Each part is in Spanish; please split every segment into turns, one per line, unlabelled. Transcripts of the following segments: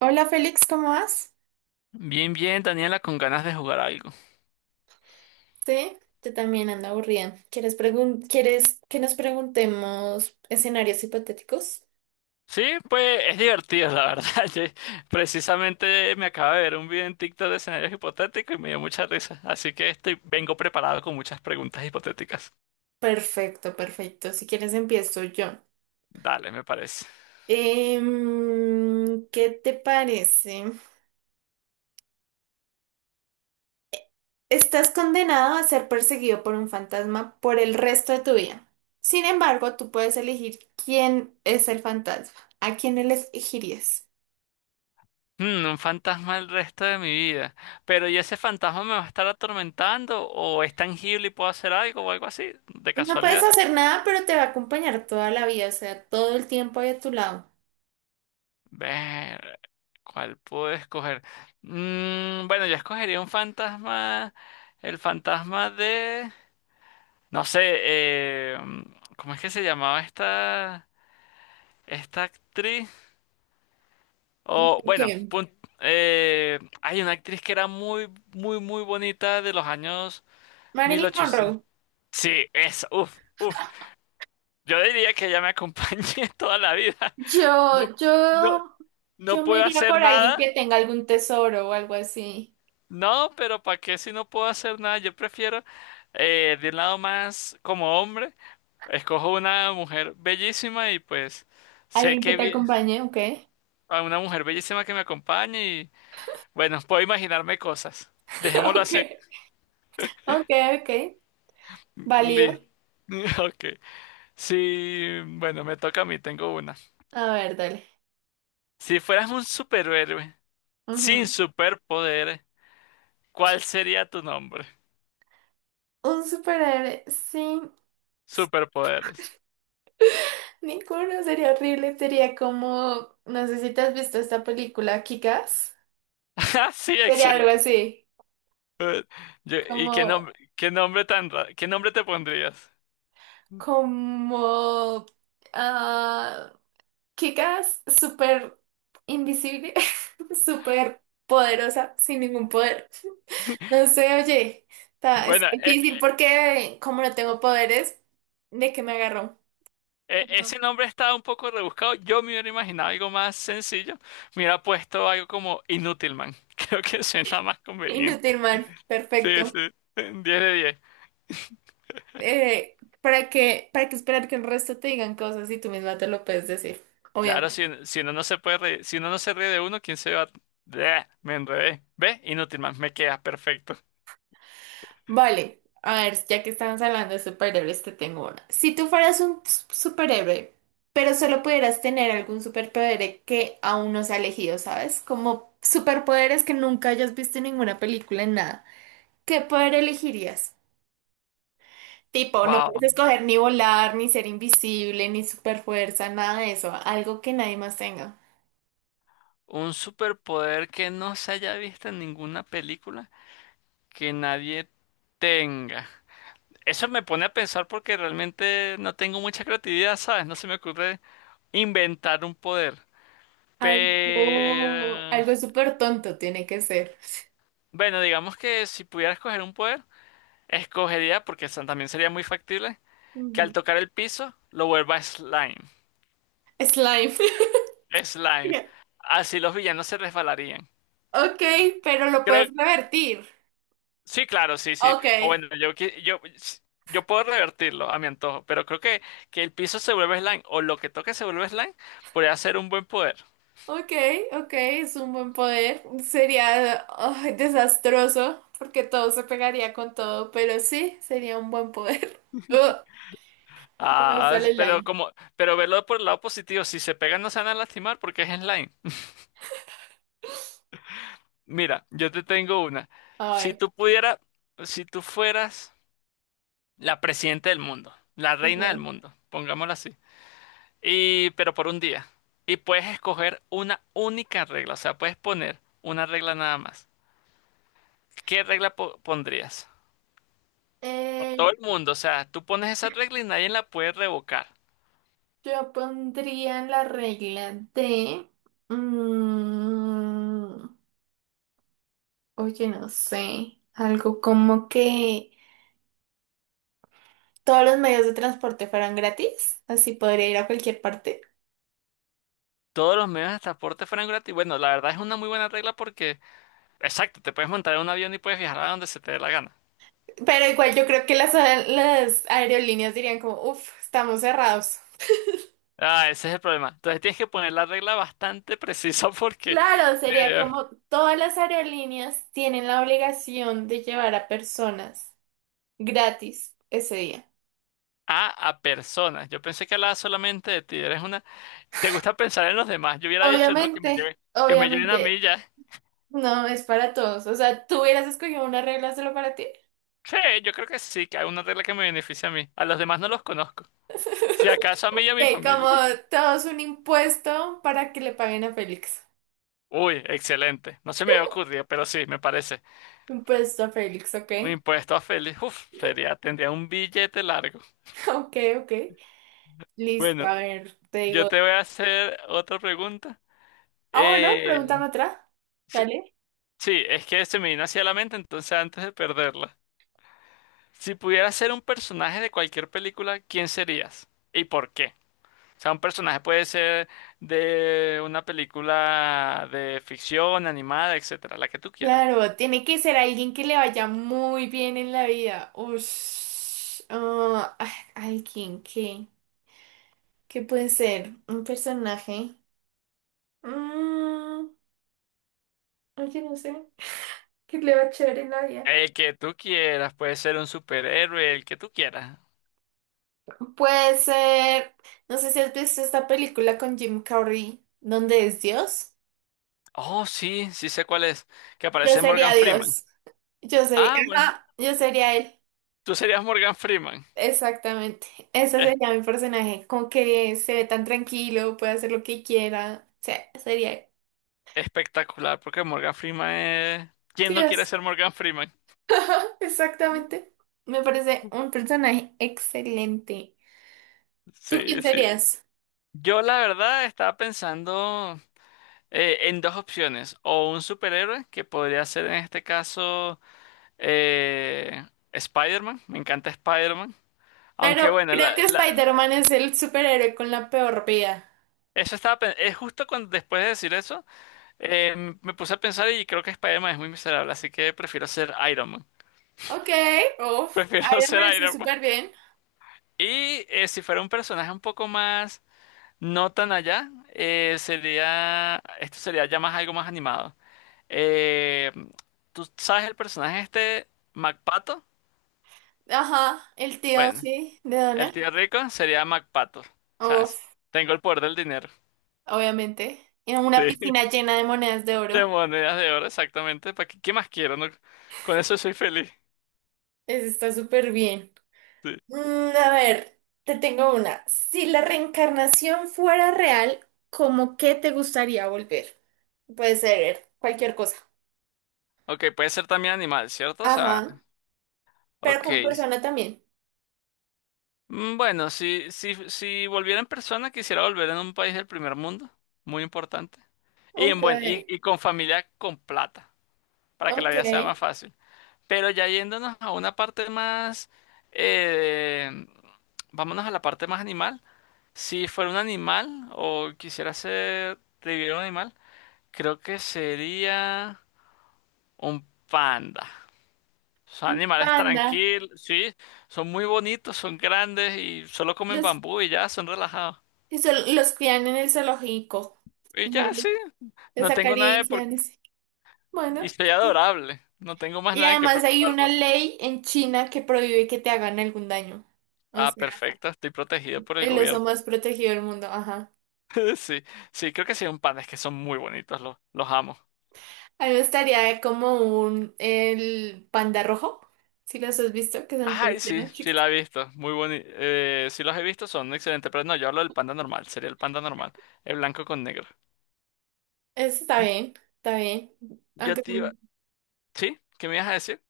Hola Félix, ¿cómo vas?
Bien, bien, Daniela, con ganas de jugar algo.
Sí, yo también ando aburrida. Quieres que nos preguntemos escenarios hipotéticos?
Sí, pues es divertido, la verdad. Yo- precisamente me acabo de ver un video en TikTok de escenarios hipotéticos y me dio mucha risa. Así que estoy, vengo preparado con muchas preguntas hipotéticas.
Perfecto, perfecto. Si quieres empiezo yo.
Dale, me parece.
¿Qué te parece? Estás condenado a ser perseguido por un fantasma por el resto de tu vida. Sin embargo, tú puedes elegir quién es el fantasma. ¿A quién elegirías?
Un fantasma el resto de mi vida. Pero ¿y ese fantasma me va a estar atormentando? ¿O es tangible y puedo hacer algo o algo así? ¿De
No puedes
casualidad?
hacer nada, pero te va a acompañar toda la vida, o sea, todo el tiempo ahí a tu lado.
Ver, ¿cuál puedo escoger? Bueno, yo escogería un fantasma, el fantasma de, no sé, ¿cómo es que se llamaba esta, esta actriz? O bueno,
Ok.
hay una actriz que era muy, muy, muy bonita de los años mil
Marilyn
ochocientos
Monroe.
Sí, esa, uf, uf. Yo diría que ella me acompañe toda la vida. No,
Yo,
no,
yo,
no
yo me
puedo
iría
hacer
por alguien
nada.
que tenga algún tesoro o algo así.
No, pero ¿para qué si no puedo hacer nada? Yo prefiero, de un lado más como hombre, escojo una mujer bellísima y pues sé
Alguien que
que
te
bien,
acompañe, ok.
a una mujer bellísima que me acompañe y bueno, puedo imaginarme cosas. Dejémoslo
Ok.
así.
Ok, ok. Válido.
Li- Ok. Sí, bueno, me toca a mí, tengo una.
A ver, dale.
Si fueras un superhéroe sin
Ujú.
superpoderes, ¿cuál sería tu nombre?
Un superhéroe sin
Superpoderes.
ninguno sería horrible. Sería como, no sé si te has visto esta película, Kick-Ass.
Ah, sí,
Sería algo
excelente.
así.
Eh, ¿Y
Como,
qué nombre, qué nombre te pondrías?
como, ah, Kikas, súper invisible, súper poderosa, sin ningún poder. No sé, oye, es
Bueno,
difícil porque como no tengo poderes, ¿de qué me agarró? Como
ese nombre está un poco rebuscado. Yo me hubiera imaginado algo más sencillo. Me hubiera puesto algo como Inútilman. Creo que suena más conveniente.
Inútil, man.
Sí,
Perfecto.
sí. 10 de 10.
Eh, para qué esperar que el resto te digan cosas si tú misma te lo puedes decir?
Claro, si uno si uno no se ríe de uno, ¿quién se va a...? Bleh, me enredé. ¿Ve? Inútilman, me queda perfecto.
Vale, a ver, ya que estamos hablando de superhéroes, te tengo una. Si tú fueras un superhéroe, pero solo pudieras tener algún superpoder que aún no se ha elegido, ¿sabes? Como superpoderes que nunca hayas visto en ninguna película, en nada. ¿Qué poder elegirías? Tipo, no
Wow.
puedes escoger ni volar, ni ser invisible, ni superfuerza, nada de eso. Algo que nadie más tenga.
Un superpoder que no se haya visto en ninguna película, que nadie tenga. Eso me pone a pensar porque realmente no tengo mucha creatividad, ¿sabes? No se me ocurre inventar un poder. Pero
Algo súper tonto tiene que ser.
bueno, digamos que si pudiera escoger un poder, escogería, porque eso también sería muy factible, que al
Ujú.
tocar el piso lo vuelva slime.
Slime.
Slime. Así los villanos se resbalarían.
Ok, pero lo puedes
Creo,
revertir.
sí, claro, sí, sí.
Ok,
O bueno, yo puedo revertirlo a mi antojo, pero creo que el piso se vuelve slime o lo que toque se vuelve slime podría ser un buen poder.
ok, ok, es un buen poder. Sería ay, desastroso porque todo se pegaría con todo, pero sí, sería un buen poder. Uh, no me
Ah,
gusta el
pero
slime.
como, pero verlo por el lado positivo, si se pegan no se van a lastimar porque es slime. Mira, yo te tengo una. Si
Ay,
tú pudieras, si tú fueras la presidenta del mundo, la reina del
ok.
mundo, pongámoslo así, y pero por un día, y puedes escoger una única regla, o sea, puedes poner una regla nada más. Pondrías?
Eh,
Todo el mundo, o sea, tú pones esa regla y nadie la puede revocar.
yo pondría en la regla de... mm, oye, no sé. Algo como que todos los medios de transporte fueran gratis, así podría ir a cualquier parte.
Todos los medios de transporte fueran gratis. Bueno, la verdad es una muy buena regla porque... Exacto, te puedes montar en un avión y puedes viajar a donde se te dé la gana.
Pero igual yo creo que las aerolíneas dirían como, uff, estamos cerrados.
Ah, ese es el problema. Entonces tienes que poner la regla bastante precisa porque
Claro, sería
eh,
como todas las aerolíneas tienen la obligación de llevar a personas gratis ese día.
a personas. Yo pensé que hablaba solamente de ti. Eres una. Te gusta pensar en los demás. Yo hubiera dicho, no,
Obviamente,
que me lleven a
obviamente,
mí ya.
no es para todos. O sea, tú hubieras escogido una regla solo para ti.
Sí, yo creo que sí, que hay una regla que me beneficia a mí. A los demás no los conozco. Si acaso a mí y a mi
Que como
familia.
todos un impuesto para que le paguen a Félix.
Uy, excelente. No se me ocurrió, pero sí, me parece.
Impuesto a Félix, ¿ok?
Un impuesto a Félix. Uf, sería, tendría un billete largo.
Ok, ok. Listo, a
Bueno,
ver, te
yo
digo.
te voy a hacer otra pregunta.
Ah, bueno,
Eh,
pregúntame otra.
sí,
Dale.
sí, es que se me vino hacia la mente, entonces antes de perderla. Si pudieras ser un personaje de cualquier película, ¿quién serías? ¿Y por qué? O sea, un personaje puede ser de una película de ficción, animada, etcétera, la que tú quieras.
Claro, tiene que ser alguien que le vaya muy bien en la vida. Ush, alguien que... ¿Qué puede ser? Un personaje. Mm, oye, no sé. ¿Qué le va a chévere en la vida?
El que tú quieras, puede ser un superhéroe, el que tú quieras.
Puede ser... No sé si has visto esta película con Jim Carrey, donde es Dios.
Oh, sí, sí sé cuál es, que
Yo
aparece
sería
Morgan Freeman.
Dios. Yo sería...
Ah, bueno,
Ajá, yo sería él.
tú serías Morgan Freeman.
Exactamente. Ese sería mi personaje, como que se ve tan tranquilo, puede hacer lo que quiera. O sea, sería
Espectacular, porque Morgan Freeman es... ¿Quién no quiere
Dios.
ser Morgan Freeman?
Exactamente. Me parece un personaje excelente. ¿Tú quién
Sí, sí.
serías?
Yo la verdad estaba pensando en dos opciones, o un superhéroe, que podría ser en este caso eh, Spider-Man, me encanta Spider-Man, aunque
Pero
bueno,
creo que Spider-Man es el superhéroe con la peor vida.
eso justo cuando, después de decir eso, me puse a pensar y creo que Spider-Man es muy miserable, así que prefiero ser Iron Man,
Ok, uf.
prefiero
Iron
ser
Man está
Iron Man.
súper bien.
Y si fuera un personaje un poco más... no tan allá, sería, esto sería ya más algo más animado. Eh, ¿Tú sabes el personaje este, MacPato?
Ajá, el tío,
Bueno,
sí, de
el
Donna.
tío rico sería MacPato, ¿sabes?
Uf,
Tengo el poder del dinero,
obviamente. En
sí,
una piscina llena de monedas de
de
oro.
monedas de oro, exactamente, ¿para qué, qué más quiero, no? Con eso soy feliz,
Ese está súper bien.
sí.
Mm, a ver, te tengo una. Si la reencarnación fuera real, ¿cómo qué te gustaría volver? Puede ser cualquier cosa.
Ok, puede ser también animal, ¿cierto? O sea,
Ajá. Pero
ok,
con persona también.
Bueno, si volviera en persona, quisiera volver en un país del primer mundo, muy importante. Y, en
Ok,
buen, y con familia con plata, para que la
ok.
vida sea más fácil. Pero ya yéndonos a una parte más, eh, vámonos a la parte más animal. Si fuera un animal o quisiera ser, vivir un animal, creo que sería un panda. Son
Un
animales
Panda.
tranquilos, sí, son muy bonitos, son grandes y solo comen
Los,
bambú y ya, son relajados.
eso- los crían en el zoológico.
Y
Y no
ya
le-
sí,
les
no tengo nada de por...
acarician. Ese.
Y
Bueno.
soy adorable, no tengo más
Y
nada de qué
además hay una
preocuparme.
ley en China que prohíbe que te hagan algún daño. O
Ah,
sea,
perfecto, estoy protegido por el
el oso
gobierno.
más protegido del mundo. Ajá.
Sí, sí, creo que sí, un pan, es que son muy bonitos, los amo.
A mí me gustaría como un el panda rojo, si los has visto, que son
Ay,
todos
sí,
llenos
sí
chiquitos.
la he visto, muy bonito. Sí los he visto, son excelentes, pero no, yo hablo del panda normal, sería el panda normal, el blanco con negro.
Eso está
Mm,
bien, está bien.
Yo
Aunque
te iba...
son-
¿sí? ¿Qué me ibas a decir?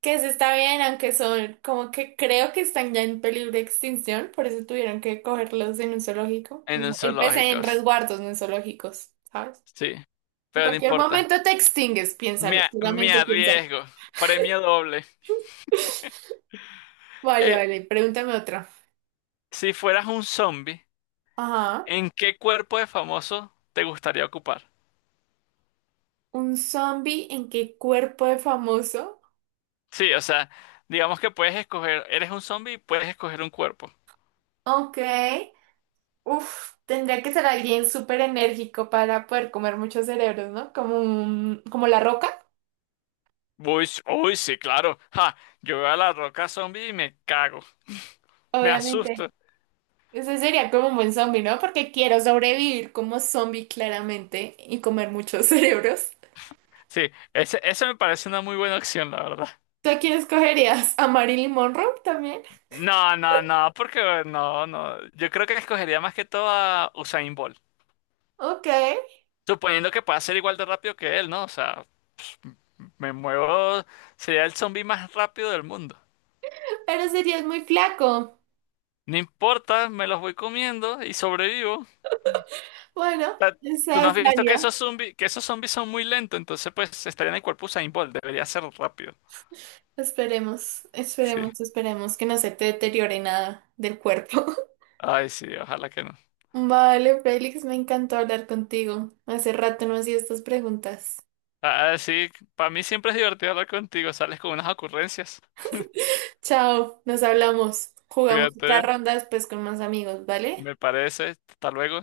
que eso está bien, aunque son como que creo que están ya en peligro de extinción, por eso tuvieron que cogerlos en un zoológico.
En el
Entonces
zoológico,
en resguardos, no en zoológicos, ¿sabes?
sí,
En
pero no
cualquier
importa,
momento te extingues, piénsalo,
me
solamente piénsalo.
arriesgo, premio doble.
Vale,
Eh,
vale, pregúntame otra.
si fueras un zombie,
Ajá.
¿en qué cuerpo de famoso te gustaría ocupar?
¿Un zombie en qué cuerpo de famoso?
Sí, o sea, digamos que puedes escoger, eres un zombie, y puedes escoger un cuerpo.
Ok. Uf, tendría que ser alguien súper enérgico para poder comer muchos cerebros, ¿no? Como como la roca,
Uy, sí, claro. Ja, yo veo a la roca zombie y me cago, me
obviamente.
asusto.
Ese sería como un buen zombie, ¿no? Porque quiero sobrevivir como zombie claramente y comer muchos cerebros.
Sí, ese, esa me parece una muy buena opción, la verdad.
¿Tú a quién escogerías? ¿A Marilyn Monroe también?
No, no, no, porque no, no. Yo creo que escogería más que todo a Usain Bolt.
Ok,
Suponiendo que pueda ser igual de rápido que él, ¿no? O sea, me muevo, sería el zombie más rápido del mundo.
pero serías muy flaco.
No importa, me los voy comiendo y sobrevivo.
Bueno,
Sea, tú
esa
no has
es
visto
válida.
que esos zombies son muy lentos, entonces pues estaría en el cuerpo Usain Bolt, debería ser rápido.
Esperemos,
Sí.
esperemos, esperemos que no se te deteriore nada del cuerpo.
Ay, sí, ojalá que no.
Vale, Félix, me encantó hablar contigo. Hace rato no hacía estas preguntas.
Ah, sí, para mí siempre es divertido hablar contigo, sales con unas ocurrencias.
Chao, nos hablamos. Jugamos otra
Cuídate,
ronda después con más amigos, ¿vale?
me parece. Hasta luego.